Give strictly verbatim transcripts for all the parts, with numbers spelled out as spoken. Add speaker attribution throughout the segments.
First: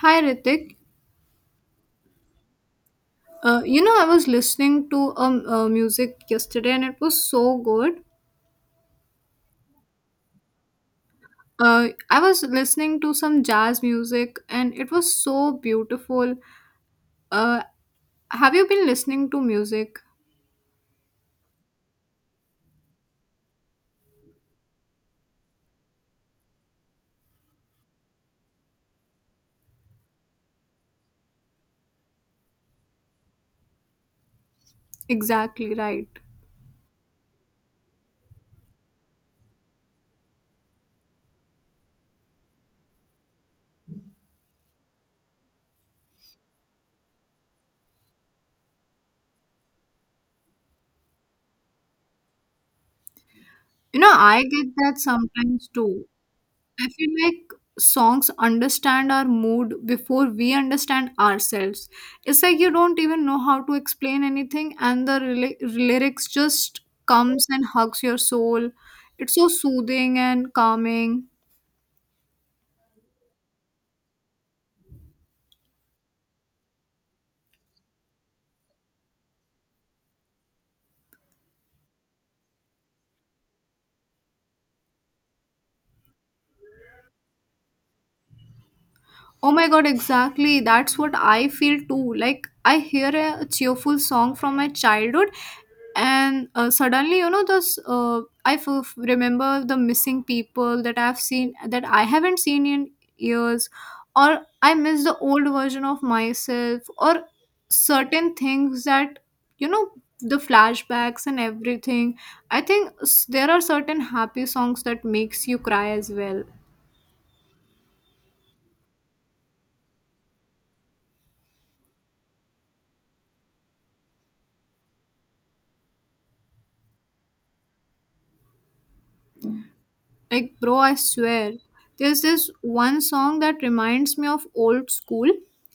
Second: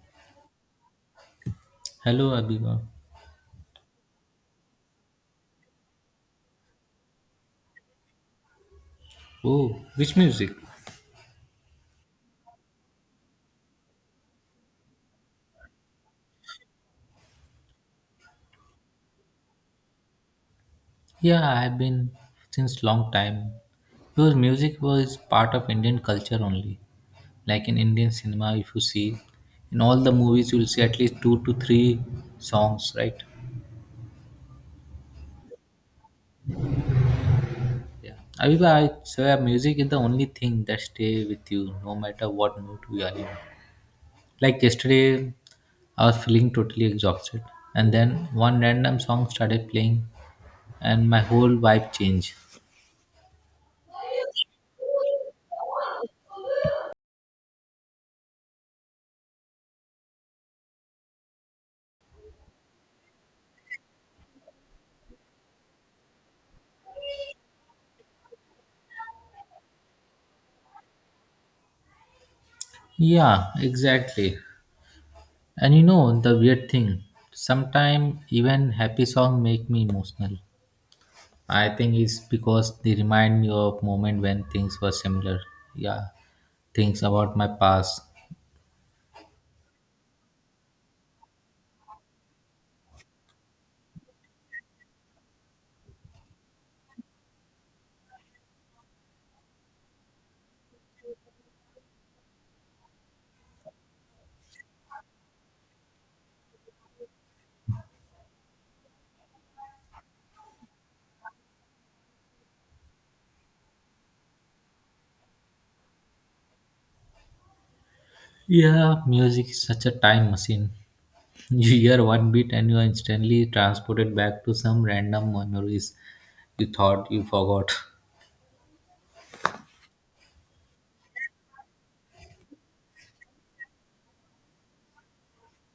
Speaker 1: Hi Ritik.
Speaker 2: Hello, Abiba.
Speaker 1: Uh, you know, I was listening to um uh, music yesterday, and it was so good.
Speaker 2: Oh, which music?
Speaker 1: Uh, I was listening to some jazz music, and it was so beautiful. Uh, have you been listening to music?
Speaker 2: Yeah, I have been since long time. Because music was part of Indian culture only. Like in Indian cinema, if you see, in all the movies, you will see at least two to three songs, right?
Speaker 1: Exactly right.
Speaker 2: Yeah. Abiba, I swear, music is the only thing that stay with you, no matter what mood we are in. Like yesterday, I was feeling totally exhausted, and then one random song started playing, and my whole vibe changed.
Speaker 1: You know, I get that sometimes too. I feel like songs understand our mood before we understand ourselves. It's like you don't even know how to explain anything, and the rela- lyrics just comes and hugs your soul. It's so soothing and calming.
Speaker 2: Yeah, exactly. And you know the weird thing, sometimes even happy song make me emotional. I think it's because they remind me of moment when things were similar. Yeah, things about my past.
Speaker 1: Oh my god, exactly. That's what I feel too. Like, I hear a cheerful song from my childhood, and uh, suddenly, you know, this, uh, I f- remember the missing people that I've seen, that I haven't seen in years, or I miss the old version of myself, or certain things that, you know, the flashbacks and everything. I think s- there are certain happy songs that makes you cry as well.
Speaker 2: Yeah, music is such a time machine. You hear one beat and you are instantly transported back to some random memories you thought you forgot.
Speaker 1: Like, bro, I swear, there's this one song that reminds me of old school,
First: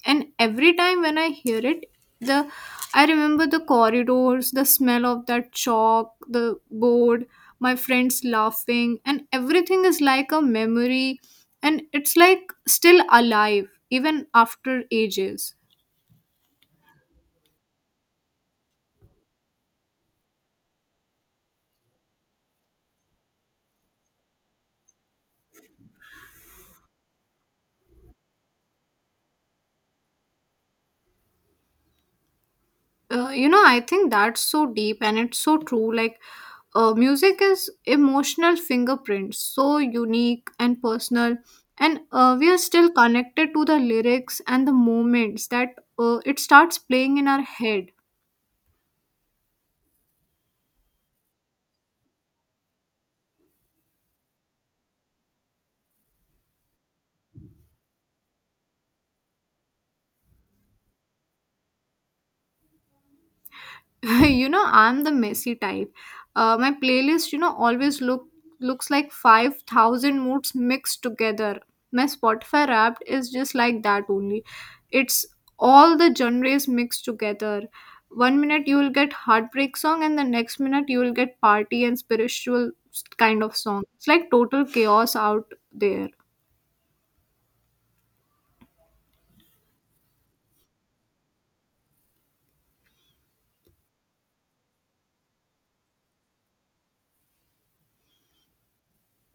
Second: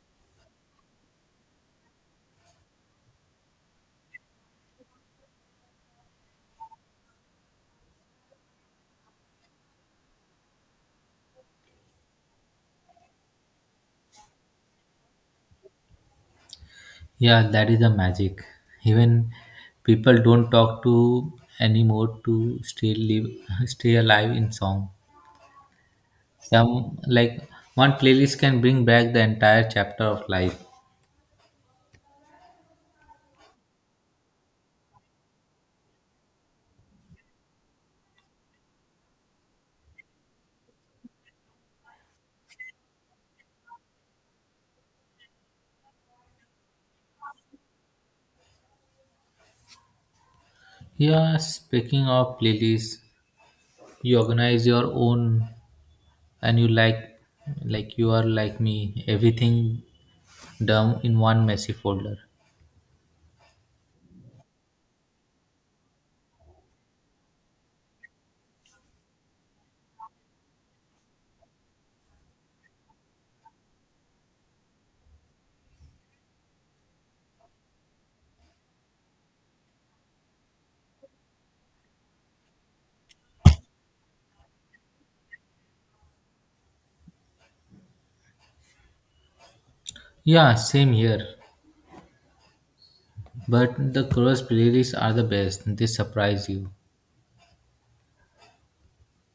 Speaker 1: and every time when I hear it, the I remember the corridors, the smell of that chalk, the board, my friends laughing, and everything is like a memory, and it's like still alive even after ages.
Speaker 2: Yeah, that is the magic. Even people don't talk to anymore to still live, stay alive in song. Some like one playlist can bring back the entire chapter of life.
Speaker 1: Uh, you know, I think that's so deep and it's so true. Like, uh, music is emotional fingerprints, so unique and personal, and uh, we are still connected to the lyrics and the moments that uh, it starts playing in our head.
Speaker 2: Yeah, speaking of playlists, you organize your own, and you like, like you are like me, everything dumb in one messy folder.
Speaker 1: You know, I'm the messy type. Uh, my playlist, you know, always look looks like five thousand moods mixed together. My Spotify wrapped is just like that only. It's all the genres mixed together. One minute you will get heartbreak song, and the next minute you will get party and spiritual kind of song. It's like total chaos out there.
Speaker 2: Yeah, same here. But the cross playlists are the best. They surprise you.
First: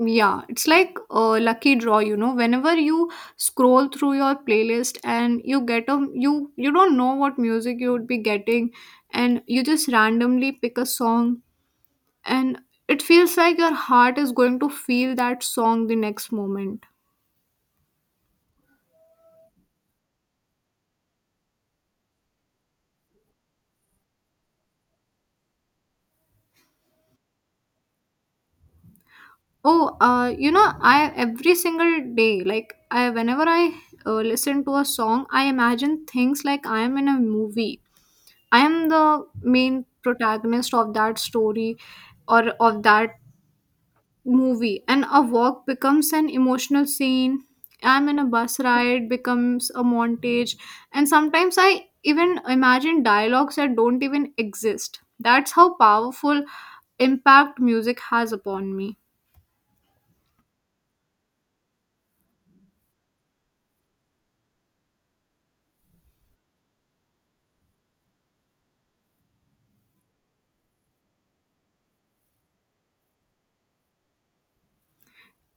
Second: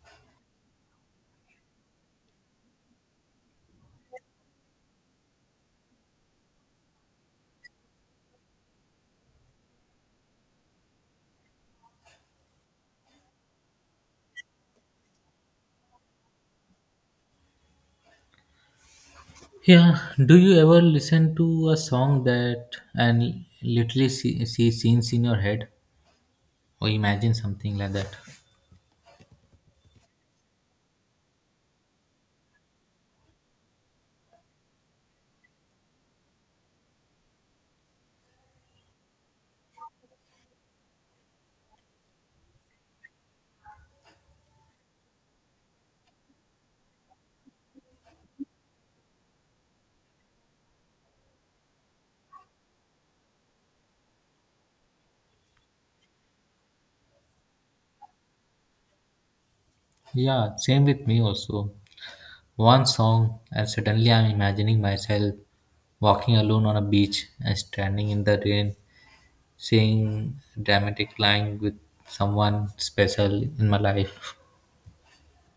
Speaker 1: Yeah, it's like a lucky draw, you know. Whenever you scroll through your playlist and you get a you you don't know what music you would be getting, and you just randomly pick a song, and it feels like your heart is going to feel that song the next moment.
Speaker 2: Yeah, do you ever listen to a song that and literally see, see scenes in your head or imagine something like that?
Speaker 1: Oh, uh, you know, I every single day, like I whenever I uh, listen to a song, I imagine things like I am in a movie. I am the main protagonist of that story or of that movie, and a walk becomes an emotional scene. I'm in a bus ride, becomes a montage. And sometimes I even imagine dialogues that don't even exist. That's how powerful impact music has upon me.
Speaker 2: Yeah, same with me also. One song, and suddenly I'm imagining myself walking alone on a beach and standing in the rain, saying dramatic line with someone special in my life.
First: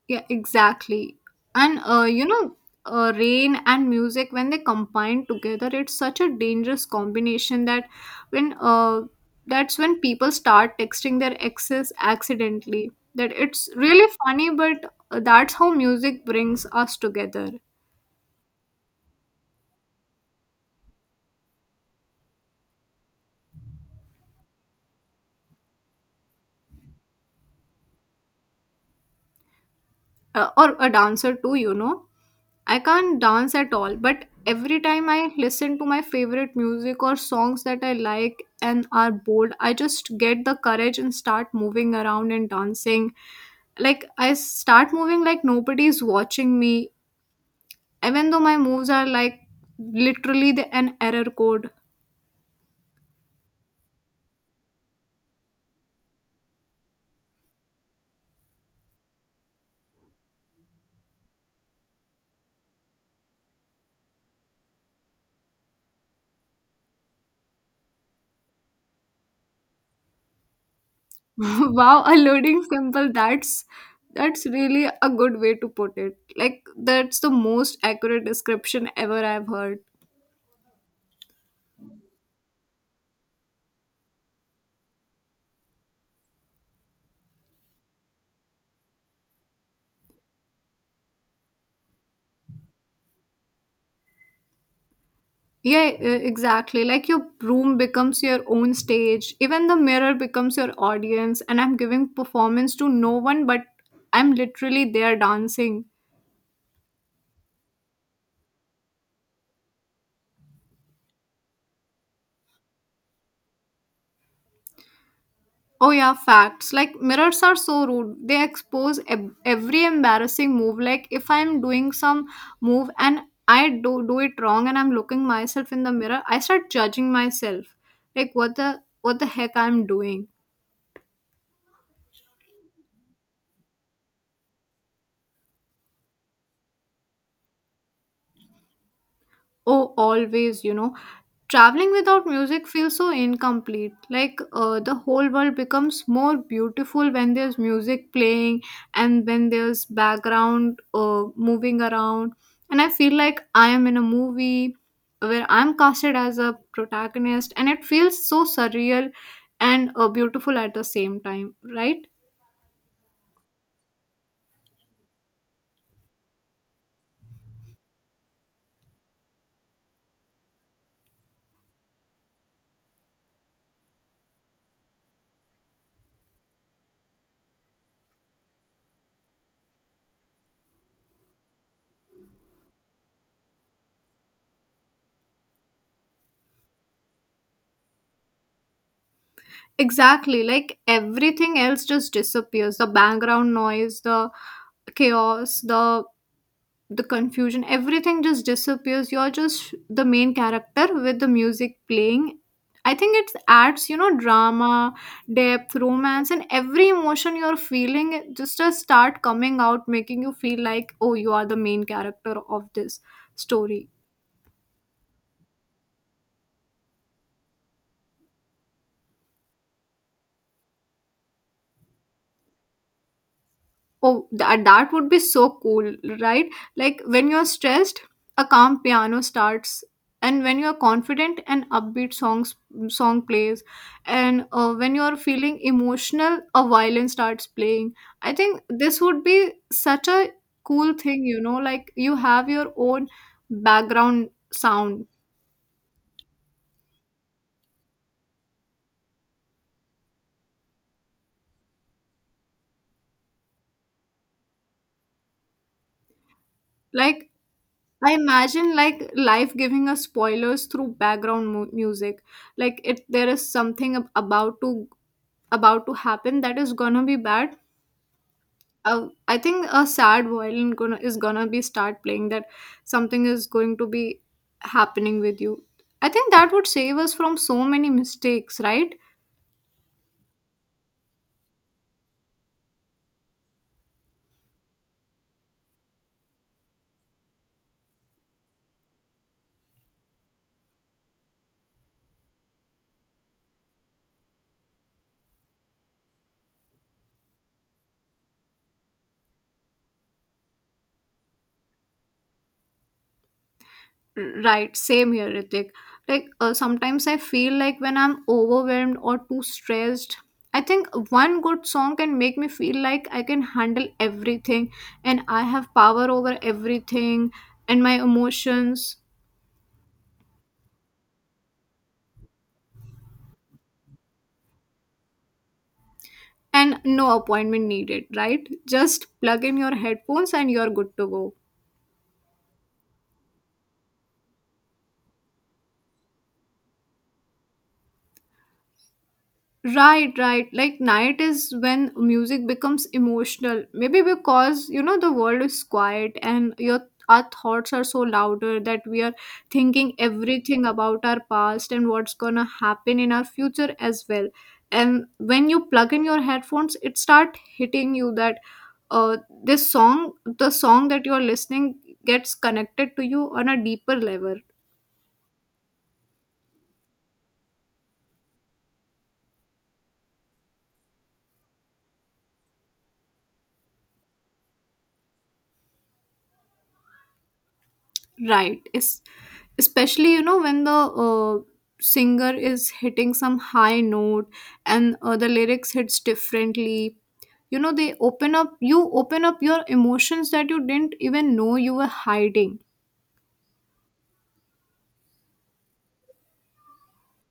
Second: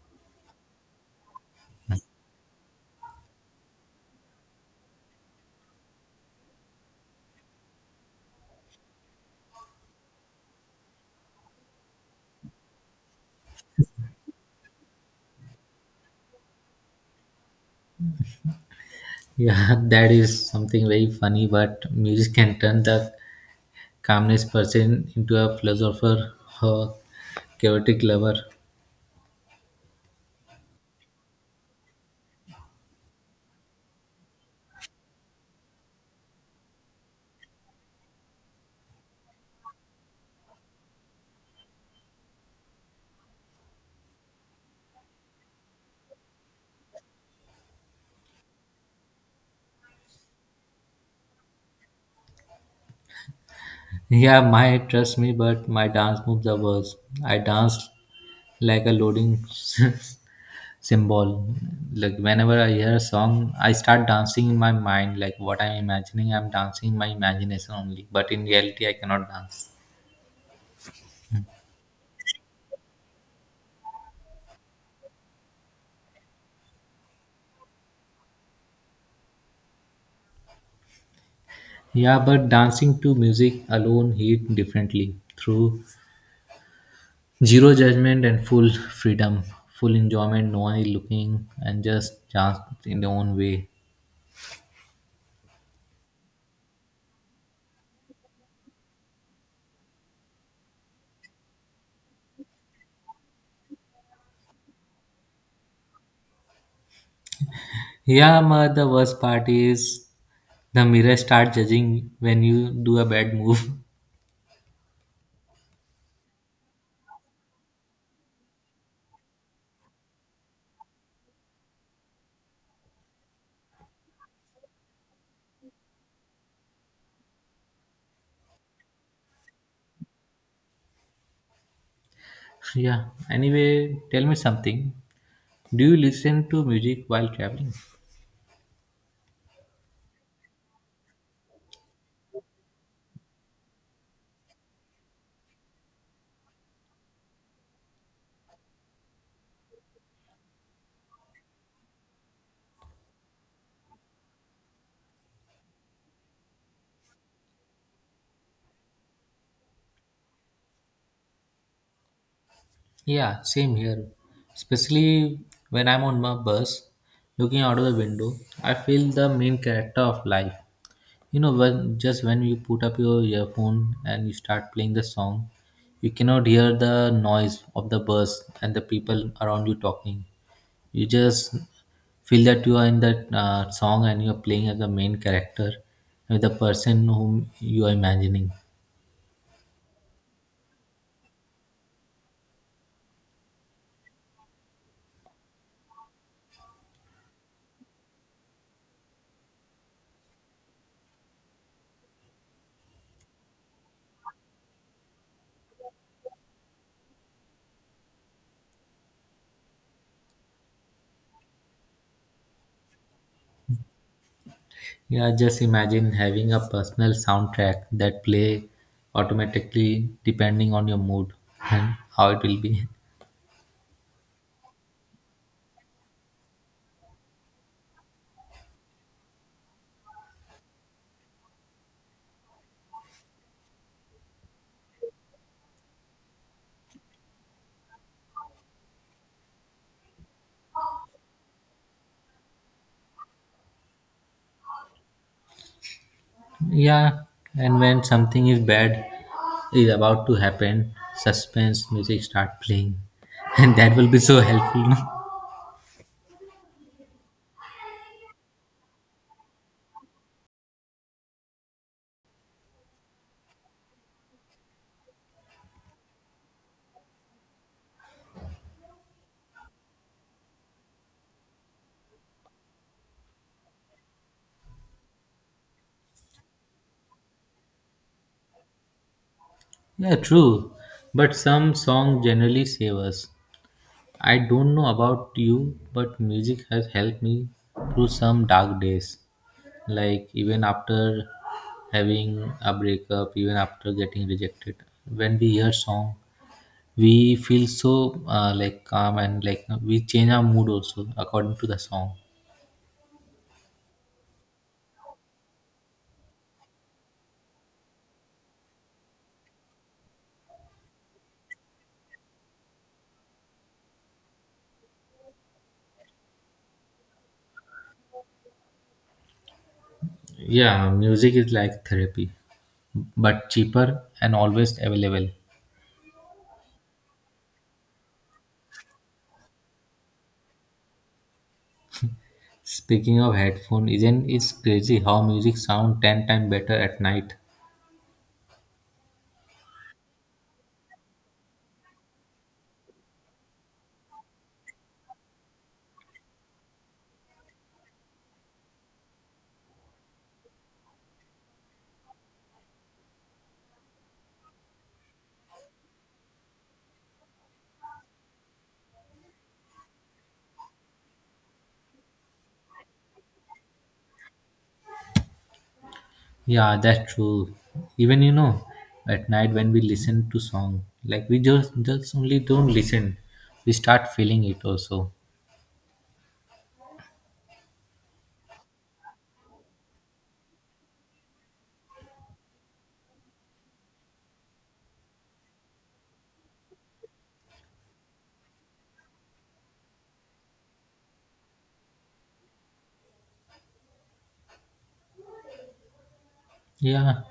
Speaker 1: Yeah, exactly. And uh, you know, uh, rain and music when they combine together, it's such a dangerous combination that when uh, that's when people start texting their exes accidentally. That it's really funny, but uh, that's how music brings us together.
Speaker 2: Yeah, that is something very funny, but music can turn the calmness person into a philosopher or chaotic lover.
Speaker 1: Uh, or a dancer too, you know. I can't dance at all, but every time I listen to my favorite music or songs that I like and are bored, I just get the courage and start moving around and dancing. Like, I start moving like nobody's watching me, even though my moves are like literally the, an error code.
Speaker 2: Yeah, my trust me, but my dance moves are worse. I danced like a loading symbol. Like whenever I hear a song, I start dancing in my mind. Like what I'm imagining, I'm dancing in my imagination only. But in reality, I cannot dance.
Speaker 1: Wow, a loading symbol, that's. That's really a good way to put it. Like, that's the most accurate description ever I've heard.
Speaker 2: Yeah, but dancing to music alone hit differently through zero judgment and full freedom, full enjoyment, no one is looking, and just chance in their own way.
Speaker 1: Yeah, e- exactly. Like your room becomes your own stage. Even the mirror becomes your audience. And I'm giving performance to no one, but I'm literally there dancing.
Speaker 2: Yeah, but the worst part is the mirror start judging when you do a bad move.
Speaker 1: Oh, yeah, facts. Like mirrors are so rude. They expose ev- every embarrassing move. Like if I'm doing some move and I do, do it wrong and I'm looking myself in the mirror, I start judging myself. Like what the what the heck I'm doing.
Speaker 2: Yeah, anyway, tell me something. Do you listen to music while traveling?
Speaker 1: Oh, always, you know. Traveling without music feels so incomplete. Like uh, the whole world becomes more beautiful when there's music playing and when there's background uh, moving around. And I feel like I am in a movie where I'm casted as a protagonist, and it feels so surreal and uh, beautiful at the same time, right?
Speaker 2: Yeah, same here. Especially when I'm on my bus, looking out of the window, I feel the main character of life. You know, when just when you put up your earphone and you start playing the song, you cannot hear the noise of the bus and the people around you talking. You just feel that you are in that uh, song and you are playing as the main character with the person whom you are imagining.
Speaker 1: Exactly. Like everything else just disappears: the background noise, the chaos, the the confusion, everything just disappears. You're just the main character with the music playing. I think it adds, you know, drama, depth, romance, and every emotion you're feeling, it just just start coming out, making you feel like, oh, you are the main character of this story.
Speaker 2: Yeah, just imagine having a personal soundtrack that play automatically depending on your mood and how it will be.
Speaker 1: Oh, that that would be so cool, right? Like when you're stressed, a calm piano starts, and when you're confident, an upbeat songs song plays, and uh, when you're feeling emotional, a violin starts playing. I think this would be such a cool thing, you know, like you have your own background sound.
Speaker 2: Yeah, and when something is bad is about to happen, suspense music start playing, and that will be so helpful, no?
Speaker 1: Like I imagine like life giving us spoilers through background mu- music. Like it there is something ab- about to about to happen that is gonna be bad. uh, I think a sad violin gonna is gonna be start playing that something is going to be happening with you. I think that would save us from so many mistakes, right?
Speaker 2: Yeah, true. But some song generally save us. I don't know about you, but music has helped me through some dark days. Like even after having a breakup, even after getting rejected, when we hear song, we feel so uh, like calm and like we change our mood also according to the song.
Speaker 1: Right, same here, Ritik. Like, uh, sometimes I feel like when I'm overwhelmed or too stressed, I think one good song can make me feel like I can handle everything, and I have power over everything and my emotions.
Speaker 2: Yeah, music is like therapy, but cheaper and always available.
Speaker 1: And no appointment needed, right? Just plug in your headphones and you're good to go.
Speaker 2: Speaking of headphone, isn't it crazy how music sound ten times better at night?
Speaker 1: Right, right. Like night is when music becomes emotional. Maybe because, you know, the world is quiet and your our thoughts are so louder that we are thinking everything about our past and what's gonna happen in our future as well. And when you plug in your headphones, it start hitting you that uh this song, the song that you're listening gets connected to you on a deeper level.
Speaker 2: Yeah, that's true. Even you know, at night when we listen to song, like we just just only don't listen, we start feeling it also.
Speaker 1: Right. It's especially, you know, when the uh, singer is hitting some high note, and uh, the lyrics hits differently. You know they open up you open up your emotions that you didn't even know you were hiding.
Speaker 2: Yeah,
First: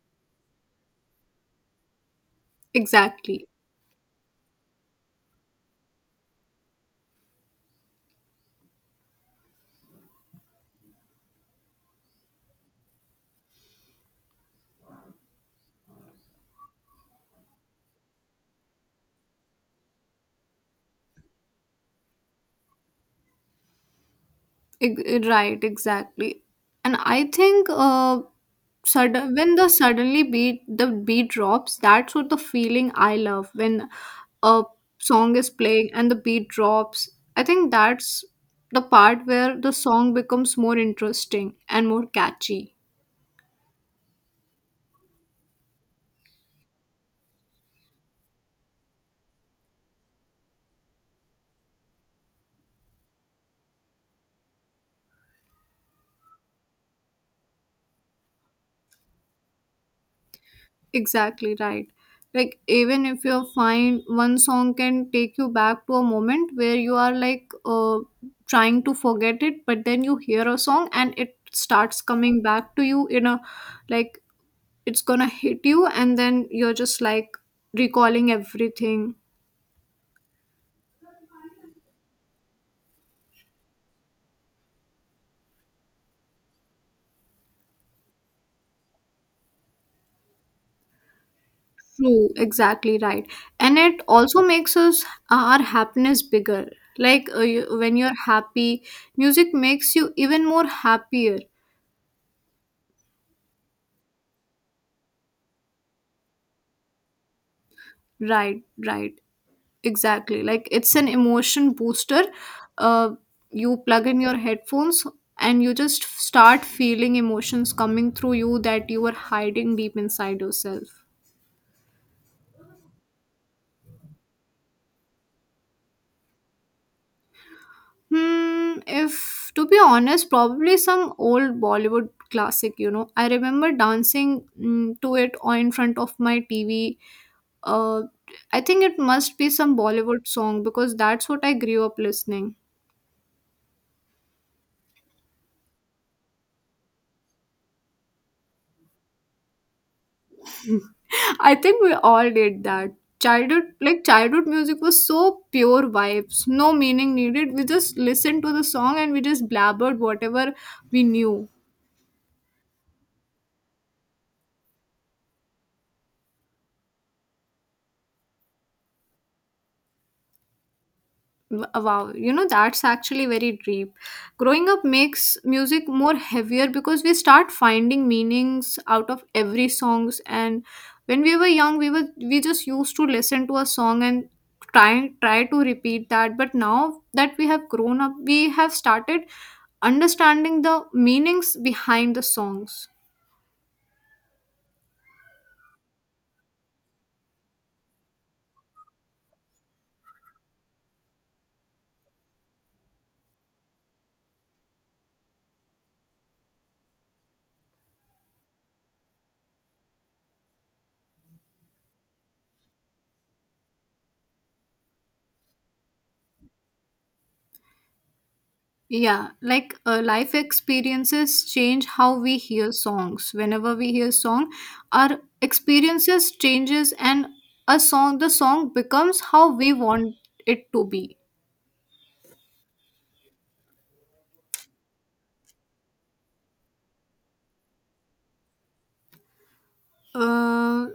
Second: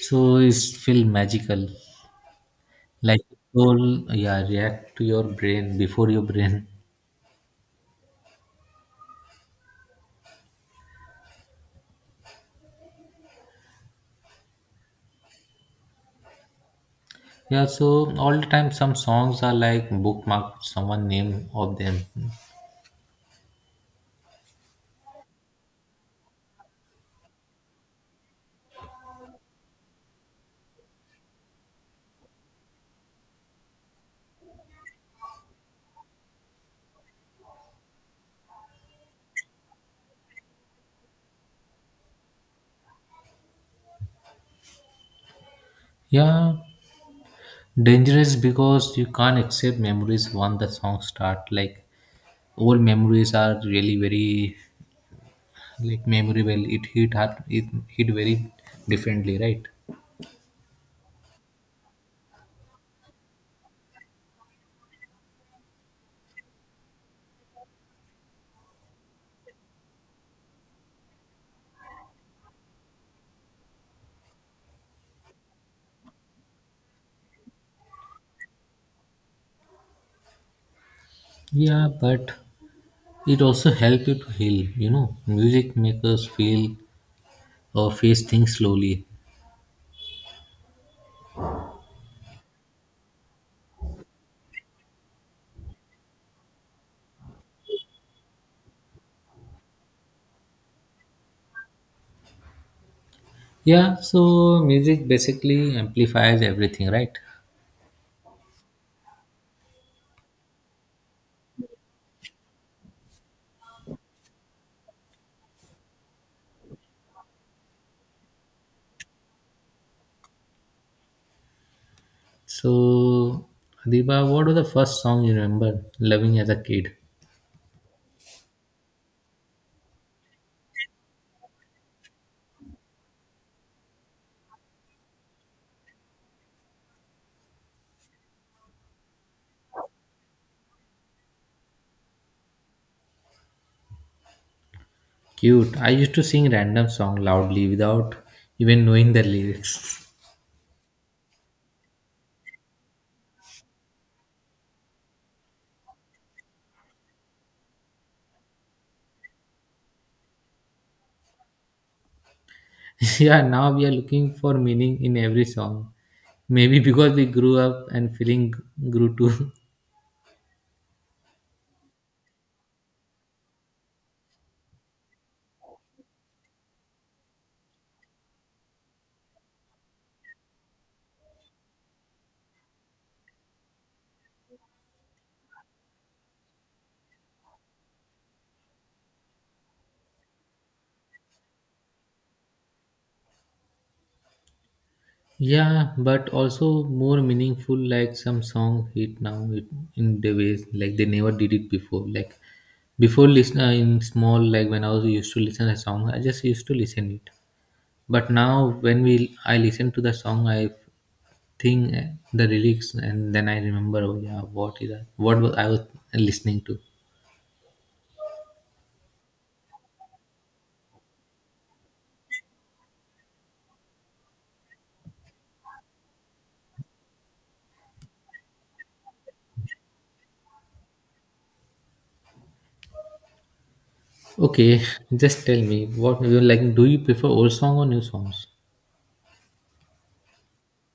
Speaker 2: so it's feel magical. Like it
Speaker 1: Exactly.
Speaker 2: will yeah react to your brain before your brain. Yeah, so all the time some songs are like bookmarked someone name of them.
Speaker 1: Ex- Right, exactly. And I think uh, sudden when the suddenly beat the beat drops, that's what the feeling I love when a song is playing and the beat drops. I think that's the part where the song becomes more interesting and more catchy.
Speaker 2: Yeah, dangerous because you can't accept memories once the song start. Like old memories are really very like memorable. It hit hard. It hit very differently, right?
Speaker 1: Exactly right. Like even if you are fine, one song can take you back to a moment where you are like uh, trying to forget it, but then you hear a song and it starts coming back to you in a like it's gonna hit you, and then you're just like recalling everything.
Speaker 2: Yeah, but it also help you to heal. You know, music makes us feel or face things slowly.
Speaker 1: True, exactly right. And it also makes us our happiness bigger. Like uh, you, when you're happy, music makes you even more happier.
Speaker 2: Yeah, so music basically amplifies everything, right?
Speaker 1: Right, right. Exactly. Like it's an emotion booster. Uh, you plug in your headphones and you just start feeling emotions coming through you that you were hiding deep inside yourself.
Speaker 2: So, Adiba, what was the first song you remember loving as a kid?
Speaker 1: Hmm, if to be honest, probably some old Bollywood classic, you know. I remember dancing, mm, to it or in front of my T V. Uh, I think it must be some Bollywood song because that's what I grew up listening.
Speaker 2: Cute. I used to sing random song loudly without even knowing the lyrics.
Speaker 1: I think we all did that. Childhood, like childhood music was so pure vibes, no meaning needed. We just listened to the song and we just blabbered whatever we knew.
Speaker 2: Yeah, now we are looking for meaning in every song. Maybe because we grew up and feeling grew too.
Speaker 1: Wow, you know, that's actually very deep. Growing up makes music more heavier because we start finding meanings out of every songs. And when we were young, we were we just used to listen to a song and try try to repeat that. But now that we have grown up, we have started understanding the meanings behind the songs.
Speaker 2: Yeah, but also more meaningful. Like some song hit now it, in the ways like they never did it before. Like before, listen uh, in small like when I was used to listen a song, I just used to listen it. But now when we I listen to the song, I think uh, the lyrics, and then I remember, oh yeah, what is that? What was I was listening to?
Speaker 1: Yeah, like uh, life experiences change how we hear songs. Whenever we hear song, our experiences changes and a song the song becomes how we want it to be.
Speaker 2: Okay, just tell me what you like. Do you prefer old song or new songs?
Speaker 1: Uh,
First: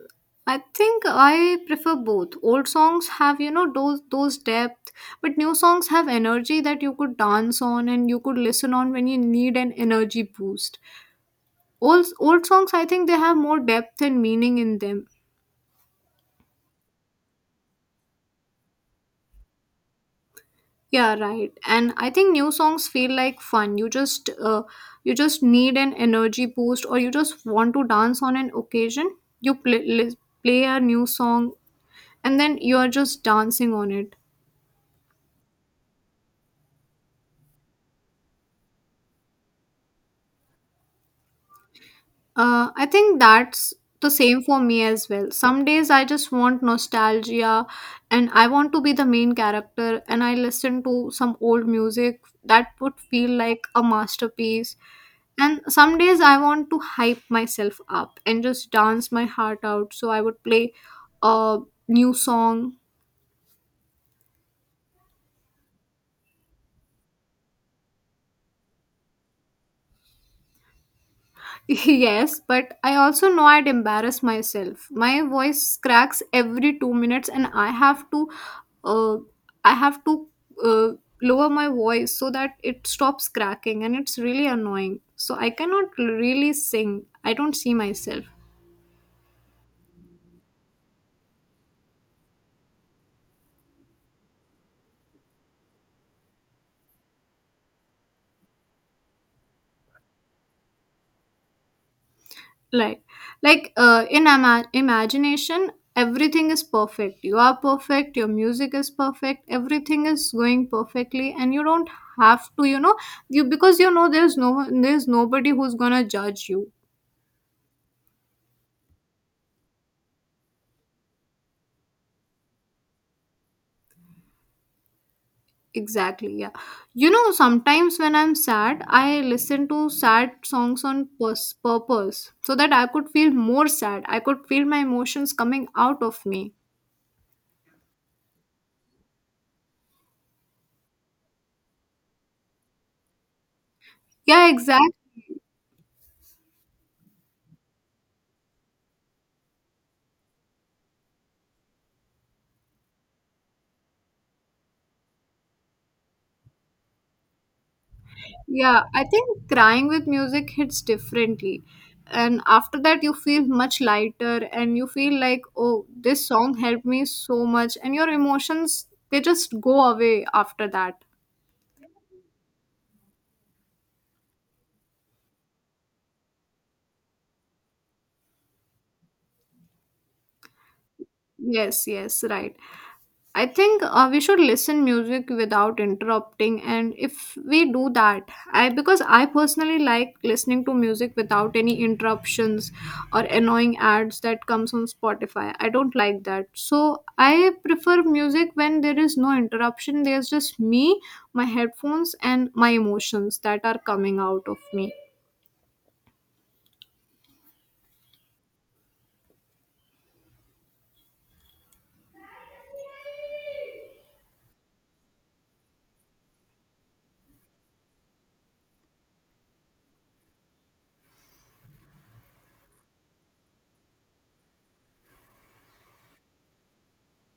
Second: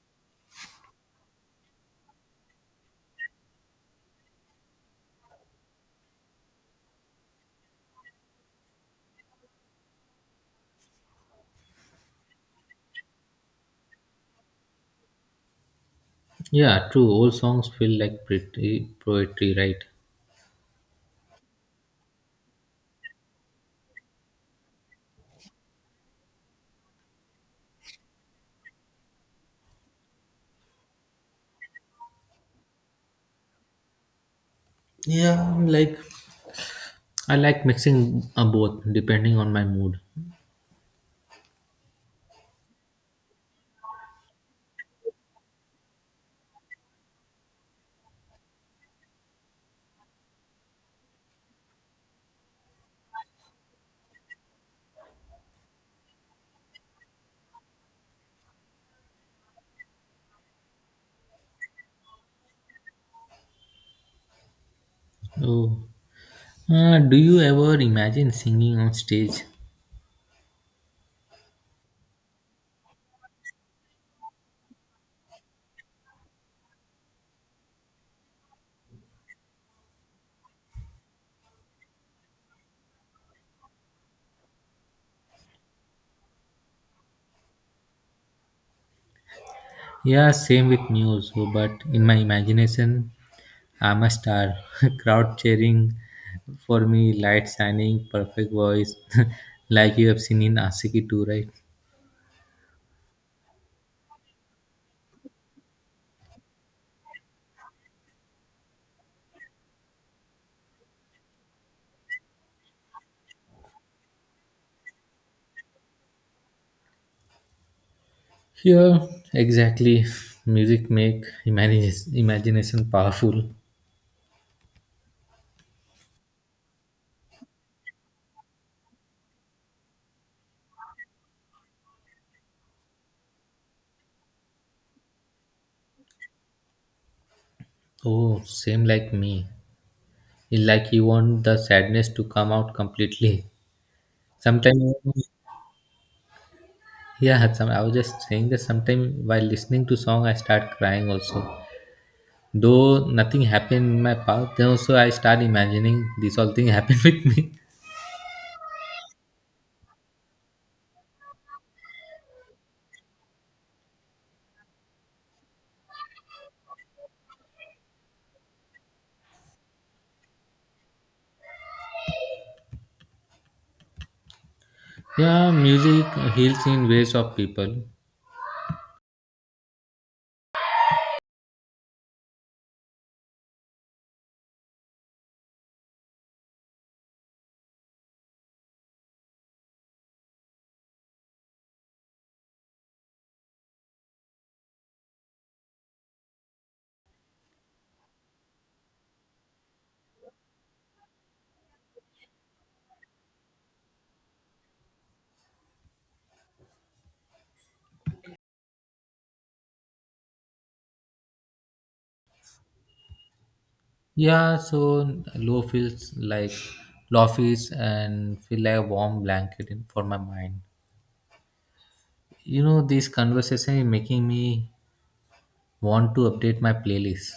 Speaker 1: I think I prefer both. Old songs have, you know, those those depth, but new songs have energy that you could dance on and you could listen on when you need an energy boost. Old, old songs, I think they have more depth and meaning in them.
Speaker 2: Yeah, true. Old songs feel like pretty poetry, right?
Speaker 1: Yeah, right. And I think new songs feel like fun. You just uh, you just need an energy boost or you just want to dance on an occasion. You play li- play a new song and then you are just dancing on it.
Speaker 2: Yeah, I'm like, I like mixing uh, both depending on my mood.
Speaker 1: Uh, I think that's the same for me as well. Some days I just want nostalgia and I want to be the main character and I listen to some old music that would feel like a masterpiece. And some days I want to hype myself up and just dance my heart out. So I would play a new song.
Speaker 2: Oh, uh, do you ever imagine singing on stage?
Speaker 1: Yes, but I also know I'd embarrass myself. My voice cracks every two minutes, and I have to, uh, I have to uh, lower my voice so that it stops cracking, and it's really annoying. So I cannot really sing. I don't see myself.
Speaker 2: Yeah, same with news, so, but in my imagination, I'm a star. Crowd cheering for me, light shining, perfect voice, like you have seen in Asiki too, right?
Speaker 1: like like uh, in ima- imagination, everything is perfect, you are perfect, your music is perfect, everything is going perfectly, and you don't have to you know you because you know there's no there's nobody who's gonna judge you.
Speaker 2: Yeah, exactly. Music make imagine- imagination powerful.
Speaker 1: Exactly, yeah. You know, sometimes when I'm sad, I listen to sad songs on pus- purpose so that I could feel more sad, I could feel my emotions coming out of me.
Speaker 2: Oh, same like me. It's like you want the sadness to come out completely.
Speaker 1: Yeah, exactly.
Speaker 2: Sometimes, yeah, some, I was just saying that sometimes while listening to song, I start crying also. Though nothing happened in my past, then also I start imagining this all thing happened with me.
Speaker 1: Yeah, I think crying with music hits differently. And after that, you feel much lighter and you feel like, oh, this song helped me so much. And your emotions, they just go away after that.
Speaker 2: Yeah, music heals in ways of people.
Speaker 1: Yes, yes, right. I think uh, we should listen music without interrupting, and if we do that, I because I personally like listening to music without any interruptions or annoying ads that comes on Spotify. I don't like that. So I prefer music when there is no interruption. There's just me, my headphones, and my emotions that are coming out of me.
Speaker 2: Yeah, so low feels like low feels and feel like a warm blanket in, for my mind. You know, this conversation is making me want to update my playlist.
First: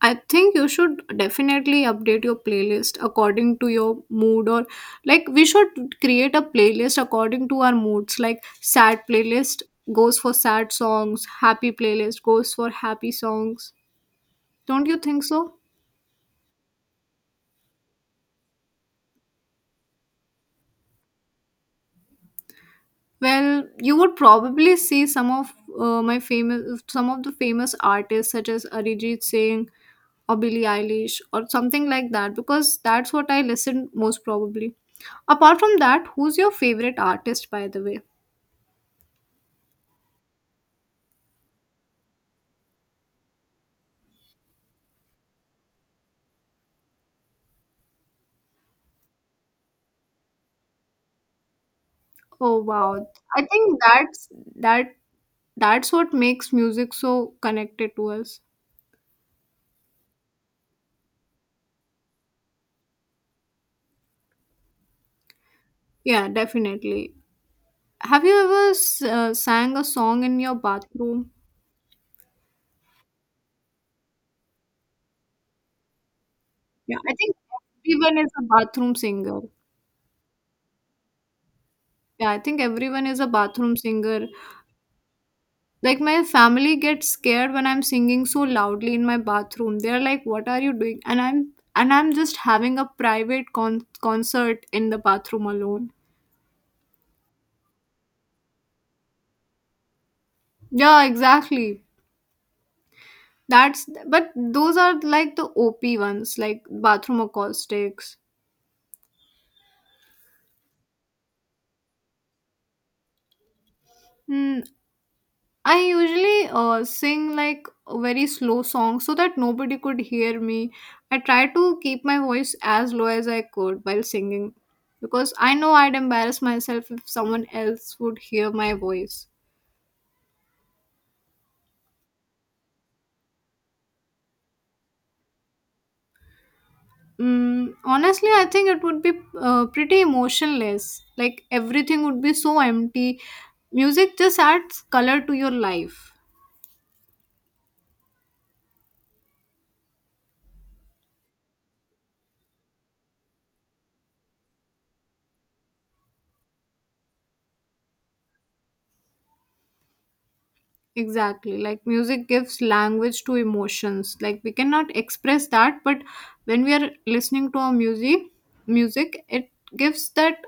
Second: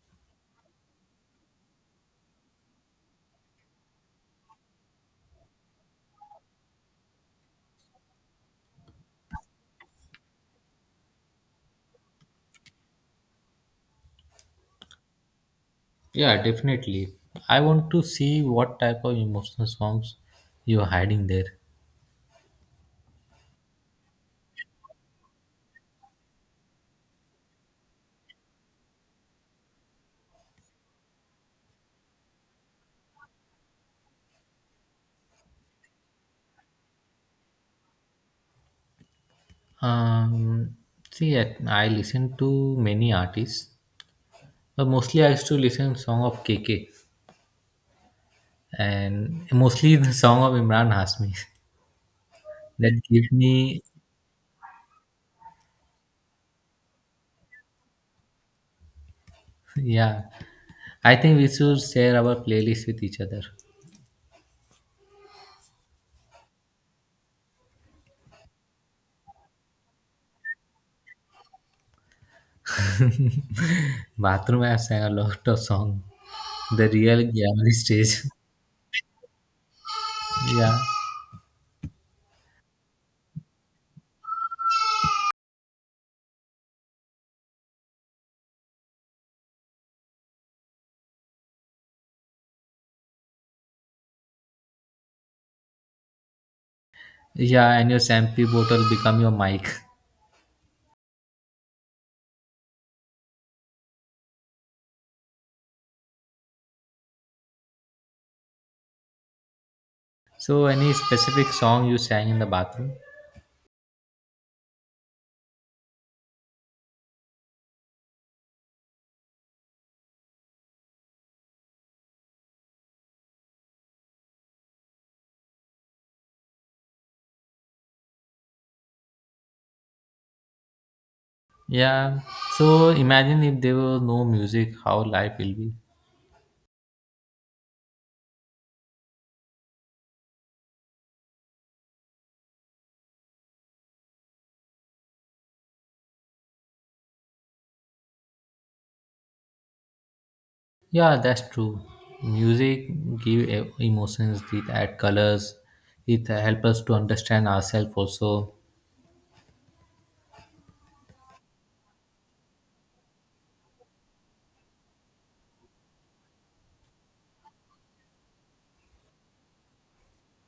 Speaker 1: I think you should definitely update your playlist according to your mood, or like we should create a playlist according to our moods, like sad playlist goes for sad songs, happy playlist goes for happy songs. Don't you think so?
Speaker 2: Yeah, definitely. I want to see what type of emotional songs you're hiding there.
Speaker 1: Well, you would probably see some of uh, my famous, some of the famous artists such as Arijit Singh or Billie Eilish or something like that, because that's what I listen most probably. Apart from that, who's your favorite artist, by the way?
Speaker 2: Um, See, I, I listen to many artists, but mostly I used to listen song of K K and mostly the song of Imran Hasmi.
Speaker 1: Oh,
Speaker 2: That
Speaker 1: wow,
Speaker 2: give
Speaker 1: I think
Speaker 2: me,
Speaker 1: that's that that's what makes music so connected to us.
Speaker 2: yeah. I think we should share our playlist with each other.
Speaker 1: Yeah, definitely. Have you ever s- uh, sang a song in your bathroom?
Speaker 2: Bathroom, I have sang a lot of song. The
Speaker 1: Yeah, I
Speaker 2: real
Speaker 1: think
Speaker 2: gallery
Speaker 1: everyone
Speaker 2: stage.
Speaker 1: is a bathroom singer.
Speaker 2: Yeah,
Speaker 1: Yeah, I think everyone is a bathroom singer. Like my family gets scared when I'm singing so loudly in my bathroom. They're like, "What are you doing?" And I'm and I'm just having a private con- concert in the bathroom alone.
Speaker 2: yeah. And your shampoo bottle become your mic.
Speaker 1: Yeah, exactly. That's but those are like the O P ones, like bathroom acoustics.
Speaker 2: So, any specific song you sang in the bathroom?
Speaker 1: Hmm, I usually uh, sing like a very slow song so that nobody could hear me. I try to keep my voice as low as I could while singing, because I know I'd embarrass myself if someone else would hear my voice.
Speaker 2: Yeah. So imagine if there was no music, how life will be.
Speaker 1: Mm, honestly, I think it would be uh, pretty emotionless. Like everything would be so empty. Music just adds color to your life.
Speaker 2: Yeah, that's true. Music give e- emotions, it add colors, it help us to understand ourselves also.
Speaker 1: Exactly. Like music gives language to emotions. Like we cannot express that, but when we are listening to our music, music it gives that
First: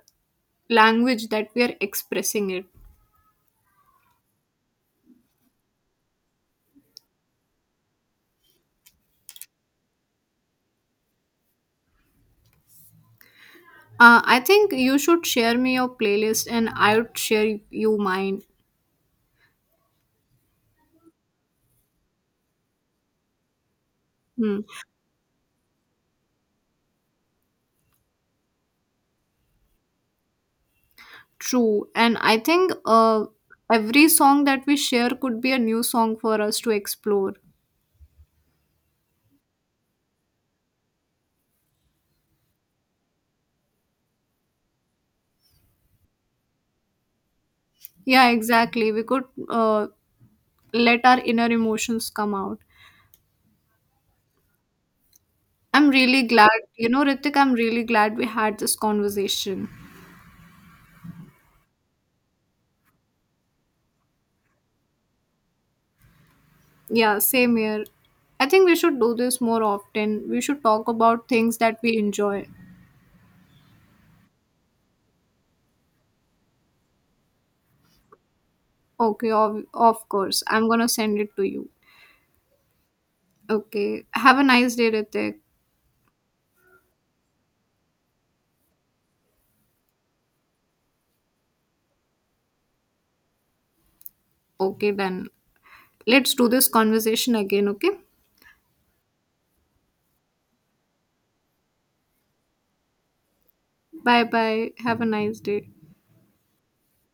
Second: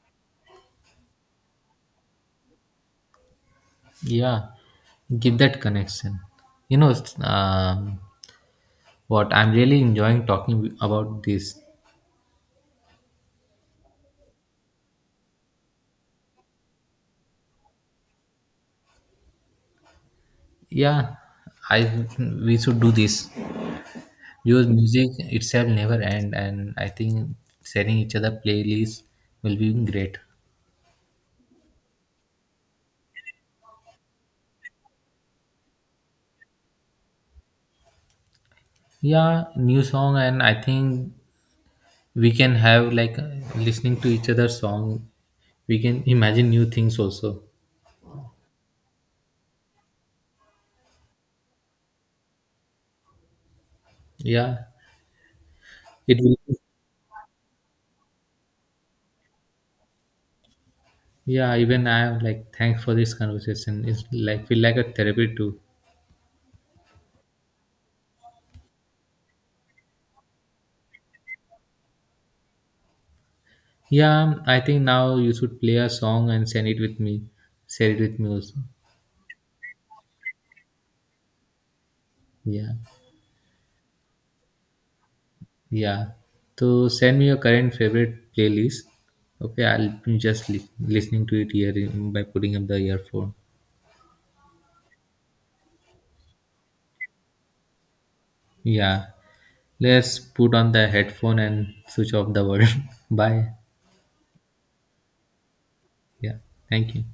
Speaker 1: language that we are expressing it.
Speaker 2: Yeah, give that connection. You know, s- um, what I'm really enjoying talking about this.
Speaker 1: Uh, I think you should share me your playlist, and I would share you mine.
Speaker 2: Yeah, I we should do this
Speaker 1: Hmm.
Speaker 2: because music itself never end, and I think sharing each other playlists will be great.
Speaker 1: True, and I think uh, every song that we share could be a new song for us to explore.
Speaker 2: Yeah, new song, and I think we can have like listening to each other's song. We can imagine new things also.
Speaker 1: Yeah, exactly. We could uh, let our inner emotions come out.
Speaker 2: Yeah,
Speaker 1: I'm
Speaker 2: it
Speaker 1: really
Speaker 2: will.
Speaker 1: glad, you know, Ritik, I'm really glad we had this conversation.
Speaker 2: Yeah, even I am like thanks for this conversation. It's like feel like a therapy too.
Speaker 1: Yeah, same here. I think we should do this more often. We should talk about things that we enjoy.
Speaker 2: Yeah, um, I think now you should play a song and send it with me. Share it with me also.
Speaker 1: Okay, of, of course. I'm gonna send it to you.
Speaker 2: Yeah,
Speaker 1: Okay. Have a nice day, Ritik.
Speaker 2: yeah. So send me your current favorite playlist. Okay, I'll be just li- listening to it here in- by putting up the earphone.
Speaker 1: Okay, then. Let's do this conversation again, okay?
Speaker 2: Yeah, let's put on the headphone and switch off the world. Bye.
Speaker 1: Bye bye. Have a nice day.
Speaker 2: Yeah, thank you.